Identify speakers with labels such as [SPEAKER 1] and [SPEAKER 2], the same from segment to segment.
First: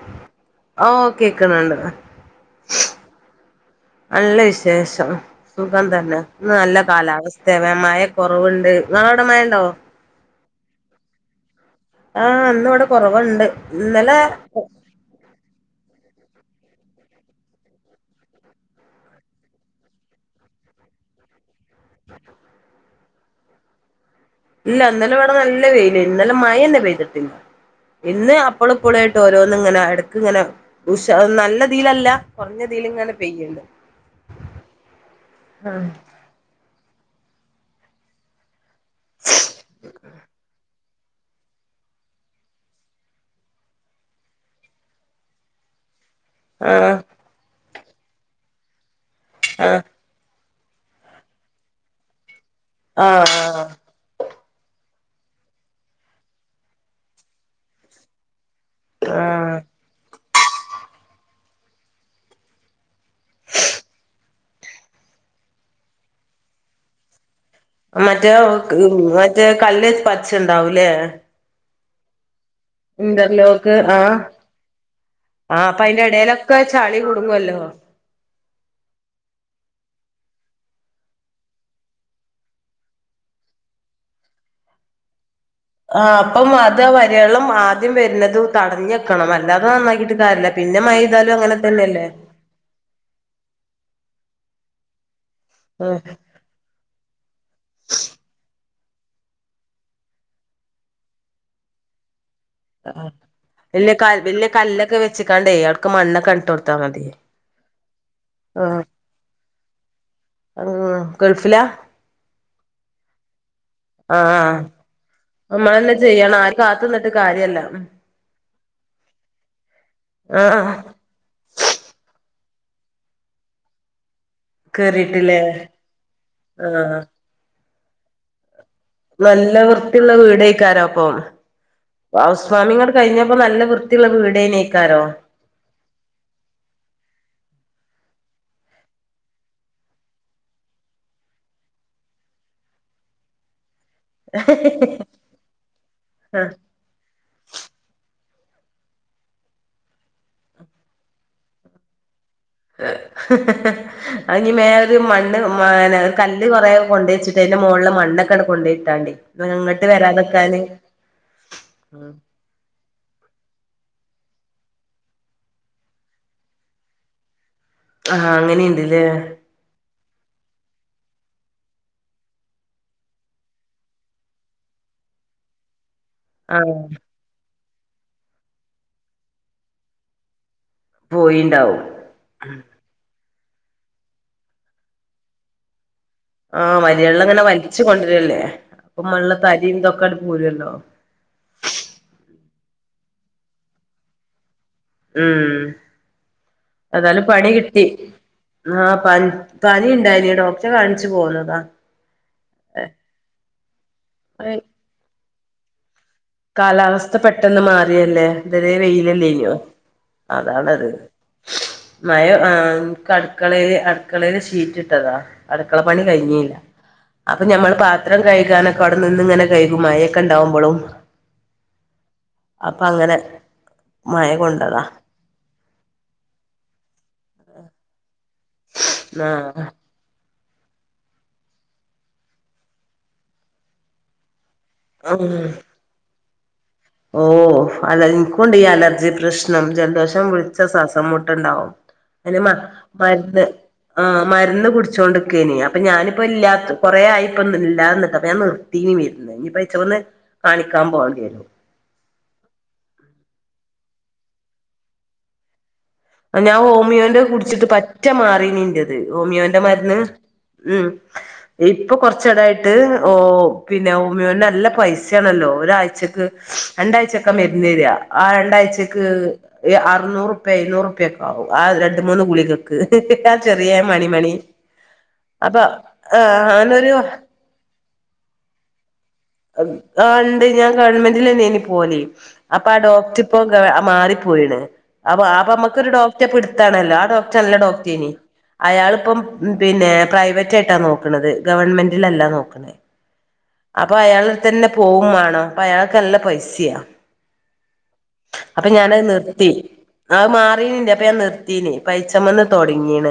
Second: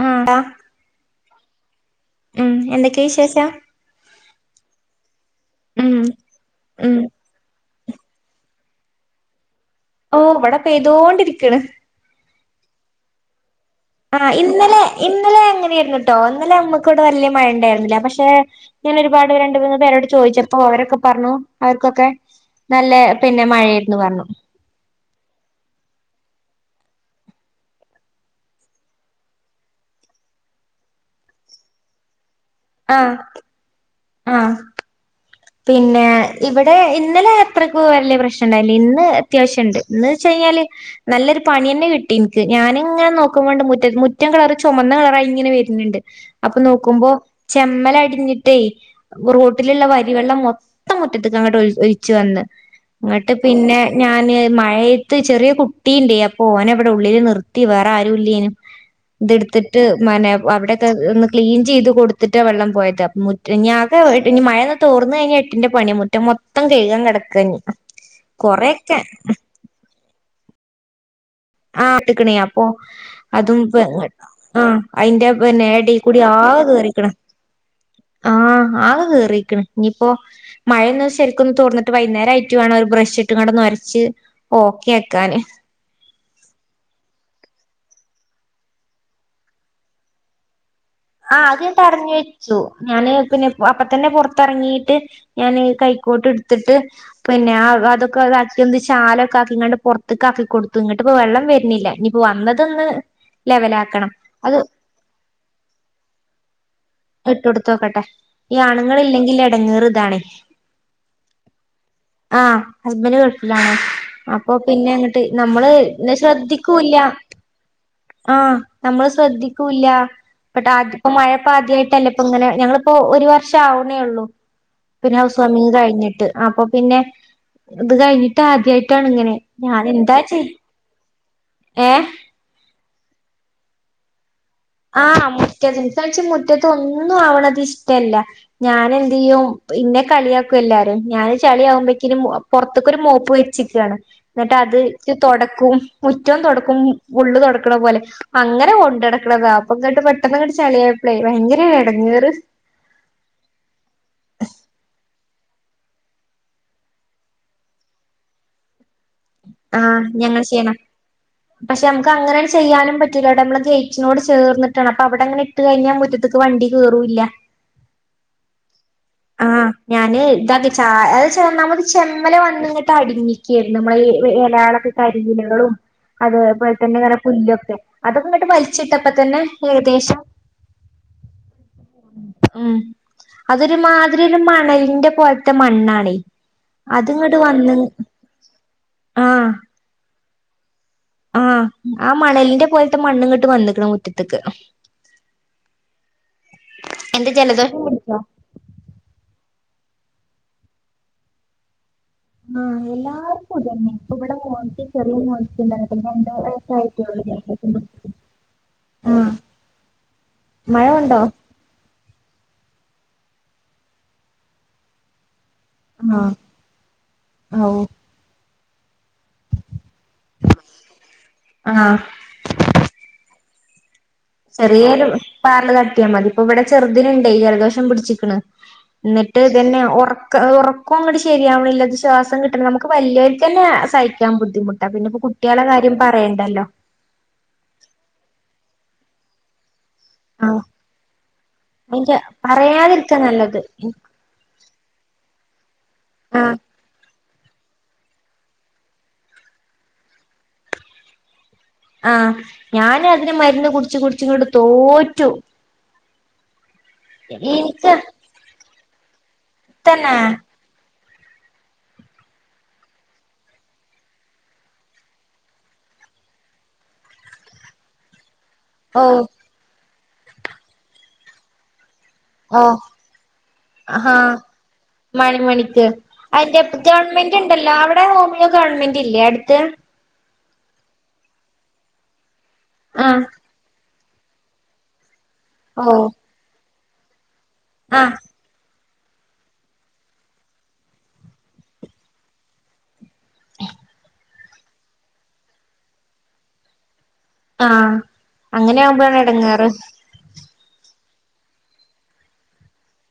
[SPEAKER 1] ഉം [unintelligible]
[SPEAKER 2] ഓ കേക്കണണ്ട്
[SPEAKER 1] ഉം എന്തൊക്കെയ വിശേഷം
[SPEAKER 2] നല്ല വിശേഷം സുഖം
[SPEAKER 1] ഉം
[SPEAKER 2] തന്നെ ഇന്ന് നല്ല
[SPEAKER 1] ഉം
[SPEAKER 2] കാലാവസ്ഥ മഴ കുറവുണ്ട് നിങ്ങളോവിടെ മഴ ഉണ്ടോ?
[SPEAKER 1] ഓ ഇവിടെ പെയ്തോണ്ടിരിക്കണ്
[SPEAKER 2] ആ ഇന്നും ഇവിടെ കുറവുണ്ട് ഇന്നലെ
[SPEAKER 1] ആ ഇന്നലെ ഇന്നലെ അങ്ങനെയ ഇന്നലെ നമ്മക്ക ഇവിടെ വലിയ മഴണ്ടായിരുന്നില്ല പക്ഷെ ഞാൻ ഒരുപാട് രണ്ട മൂന്ന് പേരോട് ചോദിച്ചപ്പോ അവരൊക്കെ പറഞ്ഞു അവർക്കൊക്കെ നല്ല- പിന്നെ മഴയന്ന് പറഞ്ഞു
[SPEAKER 2] ഇല്ല ഇന്നലെ ഇവിടെ നല്ല വെയില് ഇന്നലെ മഴ തന്നെ പെയ്തിട്ടില്ല ഇന്ന് അപ്പള ഇപ്പോളായിട്ട് ഓരോന്നും ഇങ്ങനെ ഇടക്ക് ഇങ്ങനെ ഉ നല്ലതീലല്ല കുറഞ്ഞതിലും ഇങ്ങ പെയ്യണ്ട്
[SPEAKER 1] ആഹ
[SPEAKER 2] ആഹ്
[SPEAKER 1] പിന്നെ ഇവിടെ- ഇന്നലെ എത്രക്ക വലിയ പ്രശ്നയുണ്ടായി ഇന്ന് അത്യാവശ്യം ഇണ്ട് ഇന്ന് വെച്ച കഴിഞ്ഞാല് നല്ലൊരു പണി തന്നെ കിട്ടി എനിക്ക് ഞാൻ ഇങ്ങനെ നോക്കുമ്പോണ്ട് മുറ്റ മുറ്റം കളറ് ചുമന്ന കളറായി ഇങ്ങനെ വര്ണിണ്ട്. അപ്പൊ നോക്കുമ്പോ
[SPEAKER 2] ആഹ്
[SPEAKER 1] ച കമ്മലടിഞ്ഞിട്ടേ റൂട്ടിലുള്ള വ മൊത്തം മുറ്റത്ത്ക്ക് അങ്ങോട്ട് ഒ ഒലിച്ചു വന്ന്. അങ്ങട്ട്
[SPEAKER 2] ആഹ്
[SPEAKER 1] പിന്നെ ഞാന് മഴയ് ചെറിയ കുട്ടിയുണ്ടേ അപ്പോ ഓനെവിടെ ഉള്ളിൽ നിർത്തി വേറെ ആരുും ഇല്ലേന്.
[SPEAKER 2] ആഹ്
[SPEAKER 1] ഇതെടുത്തിട്ട് മന അവിടെത്തെ ഒന്ന് ക്ലീൻ ചെയ്ത് കൊടുത്തിട്ടാ വെള്ളം പോയത് [unintelligible] ഇനി ആകെ ഇനി മഴ തോർന്നു കഴിഞ്ഞ എട്ടിൻന്റെ പണിയ മുറ്റം മൊത്തം കഴുകൻ കിടക്ക
[SPEAKER 2] മറ്റേ മറ്റേ കല്ല് പച്ച ണ്ടാവലേ
[SPEAKER 1] ആഹ് എട്ടക്കണിയ ഓ അതും
[SPEAKER 2] ആഹ്
[SPEAKER 1] ആഹ് അതിന്റെ
[SPEAKER 2] ആഹ് അപ്പൊ
[SPEAKER 1] നേട
[SPEAKER 2] അയിന്റെ
[SPEAKER 1] കൂടി
[SPEAKER 2] എടേലൊക്കെ
[SPEAKER 1] ആകെ
[SPEAKER 2] ചളി
[SPEAKER 1] കേറിക്കണ്
[SPEAKER 2] കുടുങ്ങുവല്ലോ
[SPEAKER 1] ആഹ് ആകെ കേറിക്കണ് ഇനി പ്പൊ മഴയൊന്ന് ശരിക്കും തോർന്നിട്ട് വൈകുന്നേരം ആയിട്ട് വേണം ഒരു ബ്രഷ ഇട്ടും [unintelligible] ഒന്നൊരച്ചു ഓക്കെ ആക്കാന്
[SPEAKER 2] ആ അപ്പം അത് വരവെള്ളം ആദ്യം വരുന്നത് തടഞ്ഞ വെക്കണം അല്ലാതെ നന്നാക്കീട്ട് കാര്യല്ല പിന്നെ മഴെയ്താലും
[SPEAKER 1] ആഹ്
[SPEAKER 2] അങ്ങനെ
[SPEAKER 1] അത്
[SPEAKER 2] തന്നെയല്ലേ
[SPEAKER 1] തടഞ്ഞ വെച്ചു ഞാന് പിന്നെ അപ്പ തന്നെ പുറത്തിറങ്ങിയിട്ട് ഞാൻ
[SPEAKER 2] ആഹ്
[SPEAKER 1] കൈക്കോട്ട് എടുത്തിട്ട് പിന്നെ അതൊക്കെ [unintelligible] ന്ത് ചാലം ഒക്ക ആക്കി ഇങ്ങാണ്ട് പുറത്തക്കാക്കക്കി കൊടൂത്തു ഇങ്ങിട്ട ഇപ്പൊ വെള്ളം വരണില്ല [unintelligible]
[SPEAKER 2] [inaudible] വല്യ ക വല്യ
[SPEAKER 1] അത്
[SPEAKER 2] കല്ലൊക്കെ വെച്ചക്കാണ്ട വൾക് മണ്ണൊക്കെ ഇട്ട് കൊടുത്താ മതി
[SPEAKER 1] ഇട്ട് കൊടുത്ത്നോക്കട്ടെ ഈ
[SPEAKER 2] ആഹ്
[SPEAKER 1] ആണുങ്ങൾ ഇല്ലെങ്കിൽ എടങ്ങേറതാണ്
[SPEAKER 2] ആഹ് ഗൾഫിലാ
[SPEAKER 1] ആഹ് ഹസ്ബൻഡ് ഗൾഫിലാണ് അപ്പൊ
[SPEAKER 2] ആഹ്
[SPEAKER 1] പിന്നെ അങ്ങോട്ട് നമ്മള്
[SPEAKER 2] നമ്മളന്നെ ചെയ്യണം ആരും കാത്ത്
[SPEAKER 1] ശ്രദ്ധിക്കൂല്ല
[SPEAKER 2] നിന്നിട്ട് കാര്യല്ല
[SPEAKER 1] ആഹ് നമ്മള് ശ്രദ്ധിക്കൂല്ല
[SPEAKER 2] ആഹ്
[SPEAKER 1] [unintelligible] മഴപ്പ ആദ്യ അങ്ങനെ ഞങ്ങളിപ്പോ ഒരു വർഷം ആവുന്നേ ഉള്ളൂ പിന്നെ ഹൗസ്
[SPEAKER 2] കേറിട്ടില്ലേ
[SPEAKER 1] വാമ്മിങ് കഴിഞ്ഞിട്ട് അപ്പൊ പിന്നെ
[SPEAKER 2] ആഹ്
[SPEAKER 1] ഇത് കയിഞ്ഞിട്ട് ആദ്യയി
[SPEAKER 2] നല്ല വൃത്തിയുള്ള വീടാരിക്കര പ്പം
[SPEAKER 1] ഏഹ്
[SPEAKER 2] ഹൗസ് വാമിങട് കയിഞ്ഞപ്പോ നല്ല വൃത്തിയുള്ള വീടേനി
[SPEAKER 1] ആഹ് മുറ്റത്ത് [unintelligible] മുറ്റത്ത് ഒന്നും ആവണത് ഇഷ് ട്ടല്ല ഞാൻ എന്തെയ്യും ഇന്നെ കളിയാക്കും എല്ലാരും ഞാന് ചളിമ്പോക്കിനും പൊറത്തേക്കൊരു മോപ്പ് വെച്ചിക്കയാണ് എന്നിട്ട് അത്ച്ച് തൊടക്കും മുറ്റോം
[SPEAKER 2] ആഹ്
[SPEAKER 1] തൊ ടക്കും ഉള്ള് തൊടക്കണ പോലെ അങ്ങനെ കൊണ്ട് നടക്കണതാ അപ്പം തൊട്ട് പെട്ടെന്ന് അങ്ങട്ട് ചളിയായപ്പളെ ഭയങ്കര ഇടങേറ്
[SPEAKER 2] അത്ഞ്ഞി മേലെ ഒരു മണ്ണ് ഒരു കല്ല് കൊറേ കൊണ്ട് വച്ചിട്ട് അതിന്റെ മുകളില് മണ്ണൊക്കൊണ് കൊണ്ടോയിട്ടാണ്ട്
[SPEAKER 1] ആ ഞങ്ങൾ ചെയ്യണ പക്ഷെ നമുക്ക് അങ്ങനെ ചെയ്യാനും പറ്റൂല അവിടെ നമ്മള് ച്ചിനോട് ചേർന്നിട്ടാണ് അപ്പൊ അവിടെ അങ്ങനെ ഇട്ട് കഴിഞ്ഞാൽ മുറ്റത്തക്ക് വണ്ടി കേറൂല്ല
[SPEAKER 2] ആ അങ്ങനെയുണ്ടല്ലേ
[SPEAKER 1] ആഹ് ഞാന് ഇതൊക്കെ ച അ നമത് ചെമ്മല വന്നിങ്ങിട്ട് അടിങ്ങിക്കയായിരുന്നു നമ്മളെ ഇലകളൊക്കെ കരിലകളും അതേപോലെ
[SPEAKER 2] ആഹ്
[SPEAKER 1] തന്നെ ഇങ്ങനെ പുല്ലൊക്കെ അതൊക്കെ ഇങ്ങോട്ട് വലിച്ചിട്ടപ്പ തന്നെ ഏകദേശം
[SPEAKER 2] പോയിണ്ടാവും
[SPEAKER 1] ആ അതൊരു മാതിരില്ല മണലിന്റെ പോലത്തെ മണ്ണാണ്
[SPEAKER 2] ആ മലയെള്ളം അങ്ങനെ വലിച്ചു കൊണ്ടുവരല്ലേ അപ്പൊ ഉള്ള തരി ഇന്തൊക്കെ [unintelligible] ഉണ്ടാവും
[SPEAKER 1] ആ ആ മണലിന്റെ പോലത്തെ മണ്ണ് ഇങ്ങട്ട് വത്തേക്കണ് മുറ്റത്തേക്ക്
[SPEAKER 2] ഉം ഏതായാലും
[SPEAKER 1] എന്താ
[SPEAKER 2] പണി
[SPEAKER 1] ജലദോഷം
[SPEAKER 2] കിട്ടി
[SPEAKER 1] പിടിച്ചോ
[SPEAKER 2] ആ പനി പനി ഉണ്ടായിന് ഡോക്ടറെ കാണിച്ചു പോന്നതാ
[SPEAKER 1] ആ എല്ലാർക്കും ഇത് തന്നെ ഇപ്പ ഇവിടെ ചെറിയ മോനും
[SPEAKER 2] കാലാവസ്ഥ പെട്ടെന്ന്
[SPEAKER 1] ജലദോഷം
[SPEAKER 2] മാറിയല്ലേ ഇതെരെ
[SPEAKER 1] ആ
[SPEAKER 2] വെയിലല്ലഞ്ഞു
[SPEAKER 1] മഴ
[SPEAKER 2] അതാണത്
[SPEAKER 1] ഉണ്ടോ
[SPEAKER 2] മയ ആ അടുക്കളേല് അടുക്കളയില് ഷീറ്റ് ഇട്ടതാ അടുക്കള പണി
[SPEAKER 1] ആ
[SPEAKER 2] കഴിഞ്ഞില്ല അപ്പൊ
[SPEAKER 1] ഔ
[SPEAKER 2] ഞമ്മൾ പാത്രം കഴിക്കാനൊക്കെ അവിടെ നിന്ന് ഇങ്ങനെ കൈകുംമായ ഒക്കെണ്ടാവുമ്പോളും
[SPEAKER 1] ആ
[SPEAKER 2] അപ്പൊ അങ്ങനെ മഴ കൊണ്ടതാ
[SPEAKER 1] ചെറിയൊരു ചാറല് തട്ടിയാമതി ഇപ്പൊവടെ ചെർതി [inaudible] ജലദോഷം പിടിച്ച് ക്ണ് പ്രന്നിട്ട്
[SPEAKER 2] ആഹ്
[SPEAKER 1] തന്നെ കാ ഒറകോങ്ങട്ട് ശരിയാവ്ണില്ല ശ്വാസം കിട്ടണ നമുക്ക് വലിയൊര്ക്കെന്നെ സയിക്കാൻ ബുദ് [unintelligible] മുട്ട പിന്നപ്പ
[SPEAKER 2] ഉം
[SPEAKER 1] കുട്ടെളെ കാര്യം പറയ ണ്ടല്ലോ
[SPEAKER 2] ഓ അതെ ഇന്ക്കുണ്ട് ഈ അലർജി പ്രശ്നം ജൽ [inaudible] വെശം
[SPEAKER 1] ആ
[SPEAKER 2] കുട്ച്ച സാസംമുട്ട്ണ്ടാവും
[SPEAKER 1] അതിന്റെ
[SPEAKER 2] അതിന്
[SPEAKER 1] പറയാതിരിക്കാ
[SPEAKER 2] മര്ന്ന്
[SPEAKER 1] നല്ലത്
[SPEAKER 2] ആ മര്ന്ന് കുടിച്ചൊണ്ട് ഗിനിയ പ്പൊ ഞാനിപൊ ഇല്ലാത് കൊറെ ആയി പ്പ ഇല്ലാന്നട്ട അപ്പ ഞാൻ നിർത്തിവിർന്ന ഇനിയിപ്പചോന്ന് കാണിക്കാൻ പൊണ്ടിവരും
[SPEAKER 1] അഹ് ഞാനതിന് മര്ന്ന് കുടിച് കുട്ച് ഇങ്ങട്ട് തോറ്റു
[SPEAKER 2] ഞാൻ ഹോമിയോന്റെ കുടിച്ചിട്ട്
[SPEAKER 1] എനിക്ക്
[SPEAKER 2] പറ്റ മാറിനിൻ്റത് ഹോമിയോന്റെ മര്ന്ന്
[SPEAKER 1] തന്നെ
[SPEAKER 2] ഉം ഇപ്പൊ കൊറച്ചടായിട്ട് ഓ പിന്നെ ഹോമിയോനല്ല പൈസേണല്ലോ ഒരാഴ്ചക്ക് രണ്ടാഴ്ചക്കെ മര്നേര ആ
[SPEAKER 1] ഓ
[SPEAKER 2] ണ്ടാഴ്ചക്ക് [unintelligible] നൂറുപയ് ഇരുനൂറു പ്യാകവും [unintelligible] മൂന്ന്
[SPEAKER 1] ഓ
[SPEAKER 2] ഗുളികക്ക് ആ ചെറിയെ
[SPEAKER 1] ഹാ
[SPEAKER 2] മണിമണി അപ്പൊ
[SPEAKER 1] മണിമണിക്ക്
[SPEAKER 2] ആ
[SPEAKER 1] അതിന്റെ
[SPEAKER 2] നൊരു
[SPEAKER 1] ഗവൺമെന്റ് ഉണ്ടല്ലോ അവിടെ ഹോമിയോ ഗവൺമെ ല്ലേ അട്ത്ത്
[SPEAKER 2] ആ ഉണ്ട് ഞാൻ ഗവൺമെന്റിലെന്നെയന്നി പോവലി അപ്പൊ ആ
[SPEAKER 1] ആഹ്
[SPEAKER 2] ഡോക്റ്റ് പ്പോ [unintelligible] മാറി പൊയിണ് അപ്പൊ അപ്പൊമ്മമക്കൊരു
[SPEAKER 1] ഓ
[SPEAKER 2] ഡോക്റ്റെ പിടുത്താണ ല്ലാഡോ റ്റ് നല്ല ഡോക്റ്റേനി
[SPEAKER 1] ആഹ്
[SPEAKER 2] അയാൾ പ്പം പിന്നെ പ്രൈവറ്റ് ആയിട്ടാ നോക്ണത് ഗവൺമെന്റിലല്ല നോക്ണ് പ്പൊ അയാളട്തെന്നെ പോവും മാണം ഇപ്പൊ അയാൾക്കല്ല പൈസ്യാ
[SPEAKER 1] ആഹ് അങ്ങനെവുമ്പഴാണ്
[SPEAKER 2] നിർത്തി
[SPEAKER 1] എടങ്ങേർ
[SPEAKER 2] [unintelligible] അപ്പൊ ഞാൻ നിർത്തീ നി ഇപയ്ച്ചമ്മന്ന് തോടങ്ങീണ്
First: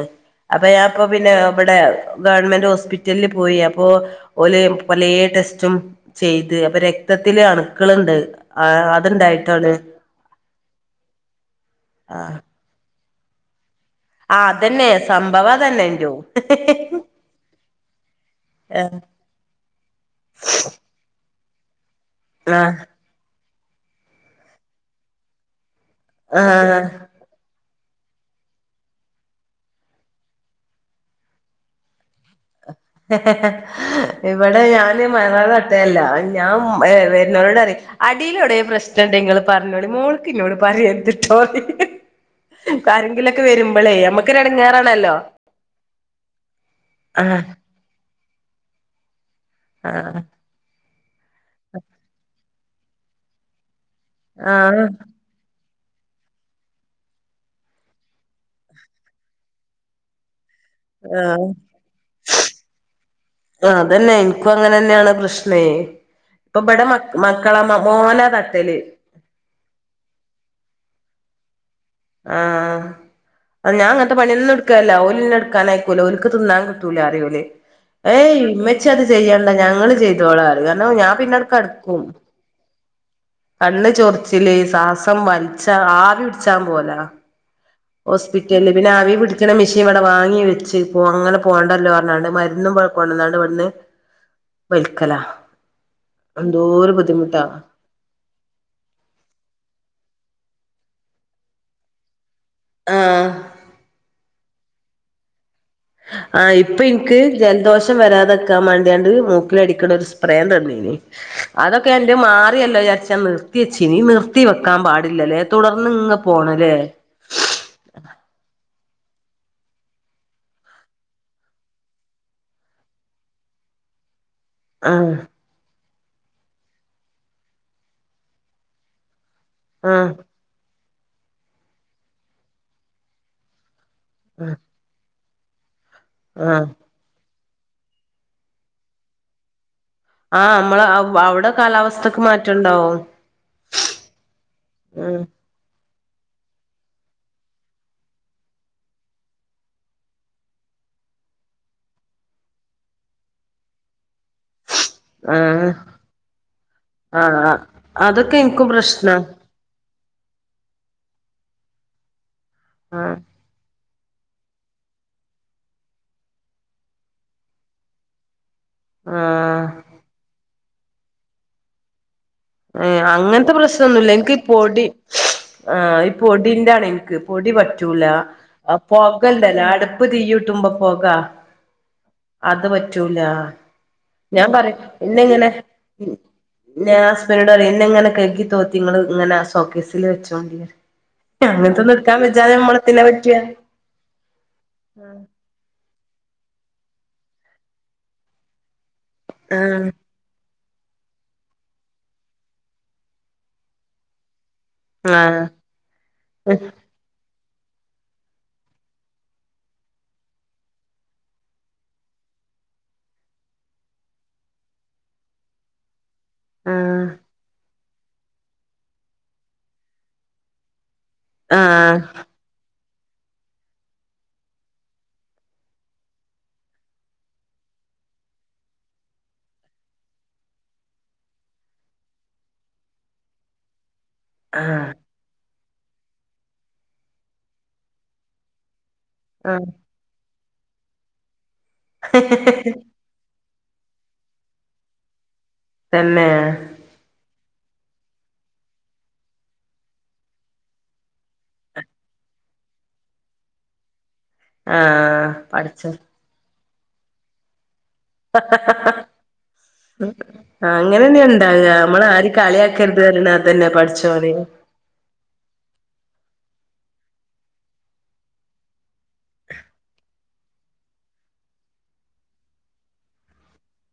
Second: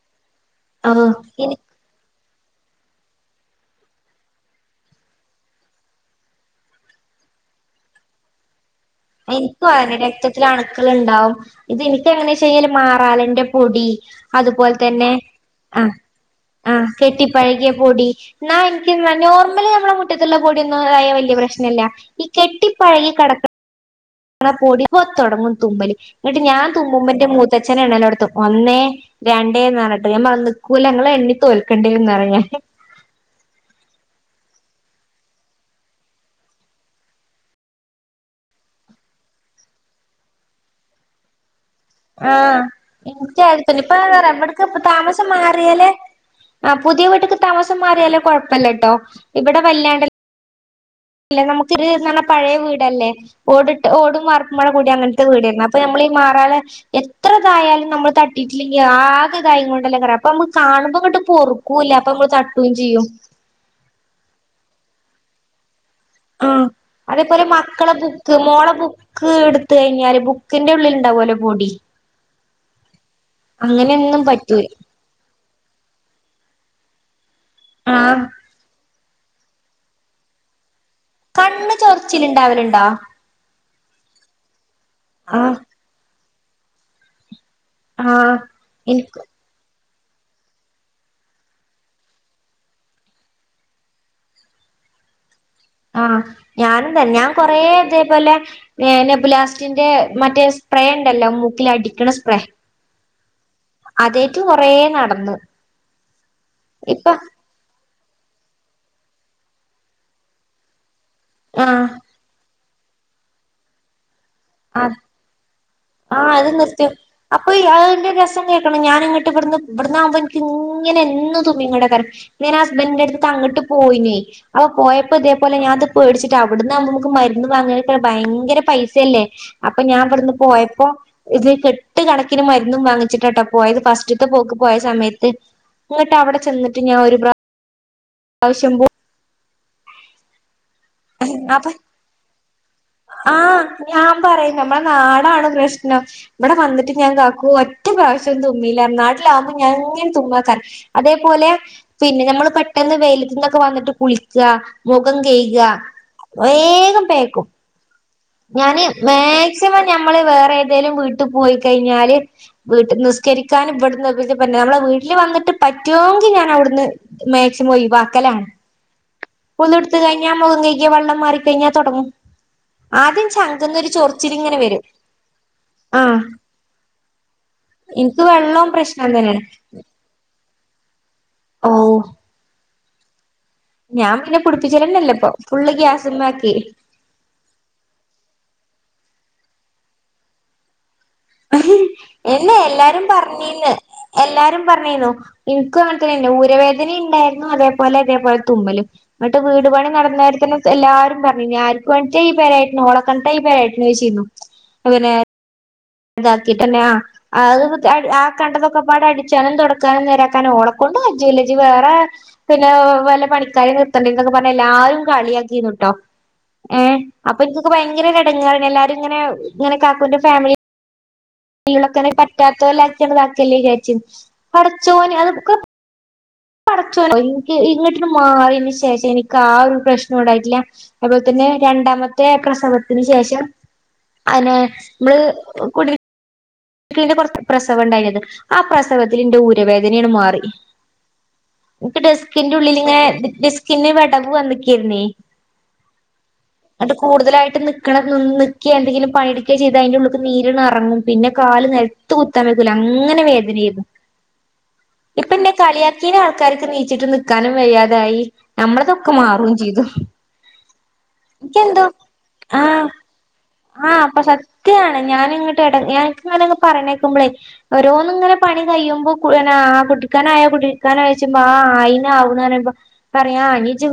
[SPEAKER 2] അപ്പൊ
[SPEAKER 1] ഓ
[SPEAKER 2] ഞാപ്പൊ പിന്നെ
[SPEAKER 1] എനി
[SPEAKER 2] ഇബിടെ ഗവൺമെന്റ് ഹോസ്പിറ്റലിൽ പോയി അപ്പോ ഓല് പലേ ടെസ് [unintelligible] ചെയ്ത് അപ്പൊ രക്തത്തിൽ അണ്ക്കള്ണ്ട്
[SPEAKER 1] എനിക്കും അന്നെ രക്തത്തിൽ അണ്ക്കൾ ണ്ടാവും ഇത്
[SPEAKER 2] ആ
[SPEAKER 1] ഇനിക്കങ്ങനെ ച്ചാല് മാ പാലന്റെ പൊടി
[SPEAKER 2] ആ
[SPEAKER 1] അതുപോലെ
[SPEAKER 2] അതന്നെ
[SPEAKER 1] തന്നെ
[SPEAKER 2] സംഭവം
[SPEAKER 1] ആ
[SPEAKER 2] അതന്നെ ഇന്റോം
[SPEAKER 1] ആ കെട്ടിപ്പഴകിയ പൊടി ന്നാ ൻക്ക് നോർമല് നമ്മള മുറ്റത്ത്ള്ള പൊടി ഒന്നും ആയ വല്ല്യ പ്രശ്ന നല്ല ഈ
[SPEAKER 2] ആഹ്
[SPEAKER 1] കെട്ടിപ്പഴകി കടക്ക പൊടിപ്പത്തൊടങ്ങും തുമ്മല് ന്നിട്ട് ഞാൻ
[SPEAKER 2] ആഹ്
[SPEAKER 1] തുമ്മുമ്പ എന്റെ മൂത്ത ച്ചൻ എണ്ണലോടുത്തും ഒന്നേ രണ്ടേന്ന് പറഞ്ഞിട്ട് ഞാൻ വന്നക്കൂല ഞങ്ങള് എണ്ണി തോൽക്കണ്ടി വരും എന്ന് പറഞ്ഞിട്ട്
[SPEAKER 2] ഇവിടെ ഞാന് മഴ വെള്ളം തട്ടേല്ല ഞാൻ ഉം ഏ വെരുന്നോരോടറിം അടിലോടെ പ്രശ്നണ്ടെങ്ങള് പറഞ്ഞോളി മോള്ക്ക് ഇന്നോട് പറയര്ത്ട്ടോന്ന്
[SPEAKER 1] ആഹ് എനിക്കാദ്യതന്നെ [unintelligible]
[SPEAKER 2] നമ്മക്കൊരു
[SPEAKER 1] എവിട്ക്ക്
[SPEAKER 2] എടങ്ങേറാണല്ലോ
[SPEAKER 1] താമസം മാറിയേലെ ആ പുതിയ വീട്ടിക്ക്
[SPEAKER 2] ആഹ്
[SPEAKER 1] താമ സം മാറിയാലേ കൊഴപ്പല്ലട്ടോ ഇവിടെ വല്ലാണ്ട
[SPEAKER 2] ആഹ്
[SPEAKER 1] ല്ല നമുക്കിത് നമ്മ പഴേ വീടല്ലേ ഓട് ഓടും വാർപ്പുമ്പാടെ
[SPEAKER 2] ആഹ്
[SPEAKER 1] കൂടിയാ അങ്ങനത്തെ വീടെർന്ന് അ അപ്പ നമ്മളീമാറാല എത്രതായാലും നമ്മള് തട്ടിയിട്ടില്ലെങ്കി ആകെതായി കൊണ്ടല്ലേക്കാരം [unintelligible] കാണുമ്പങ്ങട്ട് പൊറുക്കൂല്ല അപ്പൊ മ്മള് തട്ടും ചെയ്യും
[SPEAKER 2] ആ അതന്നെ ഇൻക്കും അങ്ങനെന്നേണ് പ്രശ്ണെ
[SPEAKER 1] ആ അതേപോലെ മക്കളെ ബുക്ക് മോളെ
[SPEAKER 2] തട്ടല്
[SPEAKER 1] ബുക്ക് എടുത്ത് കഴിഞ്ഞാല് ബുക്കിന്റെ ഉള്ളില് ഉണ്ടാവോല്ലോ മുടി
[SPEAKER 2] ആ അ ഞാ അങ്ങൻത്തെ
[SPEAKER 1] പറ്റൂല
[SPEAKER 2] പണിയന്നുട്ക്കല്ല ഓലിന്നെ ഇട്ക്കാനയിക്കൂല്ല ഓൽക്ക് തിന്നാൻ ലാറിം ഓല്.
[SPEAKER 1] ആഹ്
[SPEAKER 2] ഏയ് മ്മച്ചിഅത് ചെയ്യ ണ്ട ഞങ്ങള് ചെയ്തോളാറിം. ഞാൻ പിന്നാ ട്
[SPEAKER 1] കണ്ണ്
[SPEAKER 2] കട്ക്കും.
[SPEAKER 1] ചൊറിച്ചിലുണ്ടാവലുണ്ടോ
[SPEAKER 2] കണ്ണ് ചൊറിച്ചില് സാസം
[SPEAKER 1] ആഹ്
[SPEAKER 2] വൽച്ച ആവി ച്ചം. പോലാ.
[SPEAKER 1] ആഹ്
[SPEAKER 2] ഹോസ്പിറ്റല്ല് പിന്നെ ആവി
[SPEAKER 1] എനിക്ക്
[SPEAKER 2] പിടിക്ക് ണ മിഷി ൻ വടെ വാങ്ങി വെച്ച് പോ അങ്ങനെ പോണ്ടല്ലോ പർഞ്ഞാണ്ട് മരുന്നും വ്ട കൊണ്ടന്നാണ്ട് വെന്ന് വൽക്കലാ.
[SPEAKER 1] ആഹ ഞാനും ത ഞാനും കൊറെ ഇതേപോലെ നെബുലാസ്റ്റിന്റെ മറ്റേ സ്പ്രേണ്ടല്ലോ മൂക്കില് അടിക്ക്ണ സ്പ്രേ
[SPEAKER 2] ആ
[SPEAKER 1] ട്ട് കൊറേ നടന്ന്.
[SPEAKER 2] ആഹ് ഇപ്പ ഇൻക്
[SPEAKER 1] ഇപ്പൊ
[SPEAKER 2] ജൽദോഷ ശം വരാതെക്കാൻ മാണ്ട്യണ്ട് മൂക്കില് അടിക്ക്ണ ഒരു സ്പ്രേ തന്നീനി. അതൊക്കെ
[SPEAKER 1] ആഹ്
[SPEAKER 2] എന്റെ മാ ല്ലോ വിചരിച്ച നിർത്തിയച്ച നീ നിർ നിർത്തി വെക്കാൻ പാടില്ലല്ലേ തുടർന്ന് ഇങ്ങ
[SPEAKER 1] ആഅത്
[SPEAKER 2] പോണല്ലേ
[SPEAKER 1] നിർത്യം അപ്പൊ അതിന്റെ രസം കേക്കണോ ഞാനങ്ങട്ട് ഇവിടുന്ന് ഇവിടന്ന്ന്നാവുമ്പോ എനിക്ക് ഇങ്ങനെ എന്നും തുമ്മീകൊണ്ടാകരം ഇന്ന് ഹസ്ബന്റിന്റെടുത്തോക്ക് അങ്ങോട്ട് പോയിനേ ആ
[SPEAKER 2] ആഹ്
[SPEAKER 1] പോയപ്പോ ഇതേപോലെ ഞാത് പേടിച്ചിട്ട് അവിടുന്നമ്മുക്ക് മരുന്ന് വാങ്ങക്കെ ഭയങ്കര പൈസയല്ലേ അപ്പൊ ഞാൻ
[SPEAKER 2] ആഹ്
[SPEAKER 1] ഇവിടെന്ന് പോയ അപ്പോ ഇത് കേട്ട് കണക്കിന് മരുന്നും വാങ്ങിച്ചിട്ടട്ടോപ്പോയത് ഫസ് ഫസ്റ്റ്ത്തെ പോക്ക് പോയ സമയത്ത് ഇങ്ങട്ട് അവിടെ
[SPEAKER 2] ആഹ്
[SPEAKER 1] ചെന്നിട്ട് ഞാൻ ഒര് ബ്രാ പ്രാശംബൂ
[SPEAKER 2] ആഹ് നമ്മള് അവിടെ
[SPEAKER 1] അപ്പൊ
[SPEAKER 2] കാലാവസ്ഥക്ക് മാറ്റണ്ടാവും
[SPEAKER 1] ആഹ് ഞാൻ പറയും നമ്മുടെ
[SPEAKER 2] ഉം
[SPEAKER 1] നാടാണ് പ്രഷ് നാ ഇവിടെ വന്നിട്ട് ഞാൻ കാക്കൂ ഒറ്റ പ്രാവശ്യം തുമ്മീല്ലായിരുന്നു. നാട്ടിലാകുമ്പോ ഞാൻ ഇങ്ങനെ തുമ്മക്കാൻ അതേപോലെ പിന്നെ നമ്മള് പെട്ടെന്ന് വെയിലത്തു നിന്നൊക്കെ വന്നിട്ട് കുളിക്ക മുഖം കഴുകുക
[SPEAKER 2] ആഹ്
[SPEAKER 1] വേഗം പേക്കും.
[SPEAKER 2] ആഹ് അതൊക്കെ ഇൻക്കും
[SPEAKER 1] ഞാന്
[SPEAKER 2] പ്രശ്നാ
[SPEAKER 1] മാക്സിമം ഞമ്മള് വേറെ ഏതേലും വീട്ടി പോയി കഴിഞ്ഞാല് വീട്ടിൽ
[SPEAKER 2] ആഹ്
[SPEAKER 1] നിസ്കരിക്കാൻ ഇവിട നമ്മളെ വീട്ടിൽ വന്നിട്ട് പറ്റുമോെങ്കിൽ ഞാൻ അവിടുന്ന് മാക്സിമം ഒഴിവാക്കലാണ്.
[SPEAKER 2] ആഹ്
[SPEAKER 1] ഒതു കോടുത്ത് കഴിഞ്ഞാ മുഖം വെള്ളം മാറി കഴിഞ്ഞാൽ തുടങ്ങും.
[SPEAKER 2] ഏഹ്
[SPEAKER 1] ആദ്യം
[SPEAKER 2] അങ്ങനത്തെ
[SPEAKER 1] ചങ്കന്നൊരു
[SPEAKER 2] പ്രശ്നമൊന്നുമില്ല എനിക്ക് ഈ
[SPEAKER 1] ചൊറിച്ചിലിങ്ങനെ വരും
[SPEAKER 2] പൊടി ആഹ് ഈ പൊടിന്റെ ആണ് എനിക്ക്പൊടി പറ്റൂല
[SPEAKER 1] എനിക്ക് വെള്ളവും പ്രശ്നം
[SPEAKER 2] പൊക
[SPEAKER 1] തന്നെയാണ്
[SPEAKER 2] ഉണ്ടല്ലോ അടുപ്പ് തീ ഇട്ടുമ്പ പൊക
[SPEAKER 1] ഓ
[SPEAKER 2] അത് പറ്റൂല.
[SPEAKER 1] ഞാൻ പിന്നെ
[SPEAKER 2] പറയും
[SPEAKER 1] പുടിപ്പിച്ചലന്നല്ലപ്പൊ
[SPEAKER 2] എന്നെങ്ങനെ
[SPEAKER 1] ഫുള്ള് ഗ്യാസിന്നാക്കി.
[SPEAKER 2] എന്നെ ഇങ്ങനെ കഴകി തോത്തി നിങ്ങള് ഇങ്ങനെ സോക്കേസിൽ വെച്ചേണ്ടി
[SPEAKER 1] എന്നെ എല്ലാരും
[SPEAKER 2] പറ്റാ
[SPEAKER 1] പറഞ്ഞീന്ന് എല്ലാരും പറഞ്ഞീന്നു ഇൻക്കും അങ്ങൻതേന്നെ തലവേദന ഉണ്ടായിരുന്നു അതേപോലെ അതേപോലെ തുമ്മലും. എന്നിട്ട് വീട് പണി
[SPEAKER 2] ആഹ്
[SPEAKER 1] നടന്നരത്തി എല്ലാരും പറഞ്ഞായിരുന്നു ആർക്കു വേണ്ടിട്ട ഈ പേര ഒലെ [unintelligible]
[SPEAKER 2] ആ
[SPEAKER 1] അതാക്കിട്ടന്നെയാ അത് നോക്ക് ആ കണ്ടതൊക്കെ പടേ അടിച്ചാനും തൊടക്കാനും നേരാക്കാനും ഓള ക്കൊണ്ട് കജ്ജുല്ലജി വേറെ പിന്നെ വല്ല പണിക്കാരും നിർത്തണ്ടി എന്നൊക്കെ പറഞ്ഞാ എല്ലാരും കളിയാക്കിന്നുട്ടോ ഏ
[SPEAKER 2] ആഹ്
[SPEAKER 1] അപ്പൊ എനി- പ്പൊ ഭയങ്കരൊരെടെങ്ങാറാണ് എല്ലാരുങ്ങനെ ങ്ങനെ കാക്കൂന്റെ ഫാമിലി
[SPEAKER 2] ആഹ്
[SPEAKER 1] [unintelligible] പറ്റാത്തോലാ താക്കല്ലേ വിചാരിച്ചു പടച്ചോന് അത്ക്കെ പടച്ചോനേ എനിക്ക് ഇങ്ങോട്ടി് മാറന് ശേഷം എനിക്ക് ആ ഒരു പ്രശ്നം ഉണ്ടായിട്ടില്ല അതുപോലെ തന്നെ രണ്ടാമത്തെ പ്രസവത്തിന് ശേഷം അനെ
[SPEAKER 2] ആഹ്
[SPEAKER 1] നമ്മള് ഓ കുടി കുടിൽക്കലിന്റെ കുറച്ച് പ്രസവം പ്രസവം ഉണ്ടായിഇനിഅത് ആ പ്രസവം പ്രസവത്തിൽ എന്റെ
[SPEAKER 2] ആഹ്
[SPEAKER 1] ഊരവേദനയാണ് മാറി ഇനിക്ക് ഡെസ്കിന്റെ ഉള്ളിൽ ഇങ്ങനെ കന്നെ വിടവ് വന്നിക്കിരണ
[SPEAKER 2] തന്നെ
[SPEAKER 1] ആ നക്കണം നി നിക്കി എന്തെങ്കിലും പണിയെക്കുക ചെയ്ത്തിന്റെറെ ഉള്ളിൽ നീരി ഇറങ്ങും പിന്നെ കാല് നിലത്ത് കുത്താൻ വക്കൂല അങ്ങനെ വേദനയാ- ഇപ്പൊ
[SPEAKER 2] ആഹ്
[SPEAKER 1] എന്റെ
[SPEAKER 2] പടച്ചോൻ
[SPEAKER 1] കളിയാക്കീനെ ആൾക്കാർ- നീച്ച്ട്ട് നിൽക്കാനും വയ്യതെ നമ്മളതൊക്കെ മാറും ചെയ്തു
[SPEAKER 2] ആ അങ്ങനെന്നെ ഉണ്ടാക
[SPEAKER 1] എനിക്കെന്തോ
[SPEAKER 2] നമ്മള് ആരും
[SPEAKER 1] ആ
[SPEAKER 2] കളിയാക്കരുത് പറയണ അതന്നെ
[SPEAKER 1] ആ അപ്പൊ
[SPEAKER 2] പഠച്ചോന്
[SPEAKER 1] സത്യാണ് ഞാന് ഇങ്ങോട്ട് ഇട ഞാൻ ങ്ങനെ പറയണേക്കുമ്പോൾ ഓരോന്നന്ന് ഇങ്ങനെണി കഴിയുമ്പോ കുട്ടിക്കണായ [unintelligible] കുടിൽക്കാൻ ആയോചെയ്ച്ചുമ്പോ ആ ആ യിന്ന് ആകുന്ന് പറുമ്പ പറയാ അ ഇജ്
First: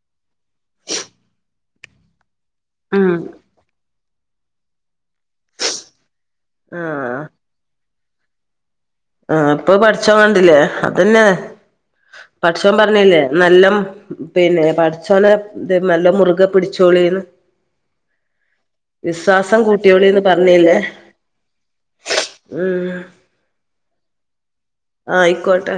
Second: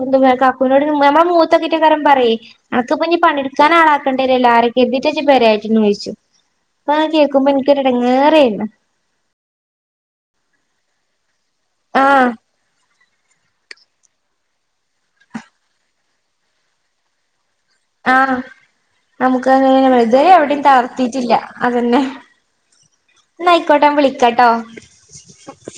[SPEAKER 1] കക്കുവിനോട് നമ്മുടെ മോത്ത് നോക്കിയിട്ട് പറയേ [unintelligible] അനക്കിപ്പഞ്
[SPEAKER 2] ആഹ്
[SPEAKER 1] പണിടുക്കാനാള- ണ്ടേല്ലോ ആരൊ ക്കെരിത്തിട്ട് പേര കാ യിട്ട്ന്ന് ചോദിച്ചു അപ്പൊ അത് കേൾക്കുമ്പോ എനിക് ഇടങ്ങേറ് ആയിരിന്നു
[SPEAKER 2] ആ ഇപ്പൊ പഠിച്ച കണ്ടില്ലേ അത്ന്നെയ
[SPEAKER 1] ആഹ്
[SPEAKER 2] പടച്ചോൻ പറഞ്ഞില്ലേ നല്ല പിന്നെ പടിച്ചോനെ നല്ല മുറുക പിടിച്ചോളിന്ന്
[SPEAKER 1] ആ നമുക്ക്
[SPEAKER 2] വിശ്വാസം
[SPEAKER 1] വെറുതെ
[SPEAKER 2] കൂട്ടിയോളിന്ന്
[SPEAKER 1] യവിടെ
[SPEAKER 2] പറഞ്ഞില്ലേ
[SPEAKER 1] തളർത്തിട്ടില്ല അതന്നെ ഇന്നാ ആയ്ക ആിക്കോട്ടാ വിളിക്കാട്ടോ
[SPEAKER 2] ആ ആയിക്കോട്ടെ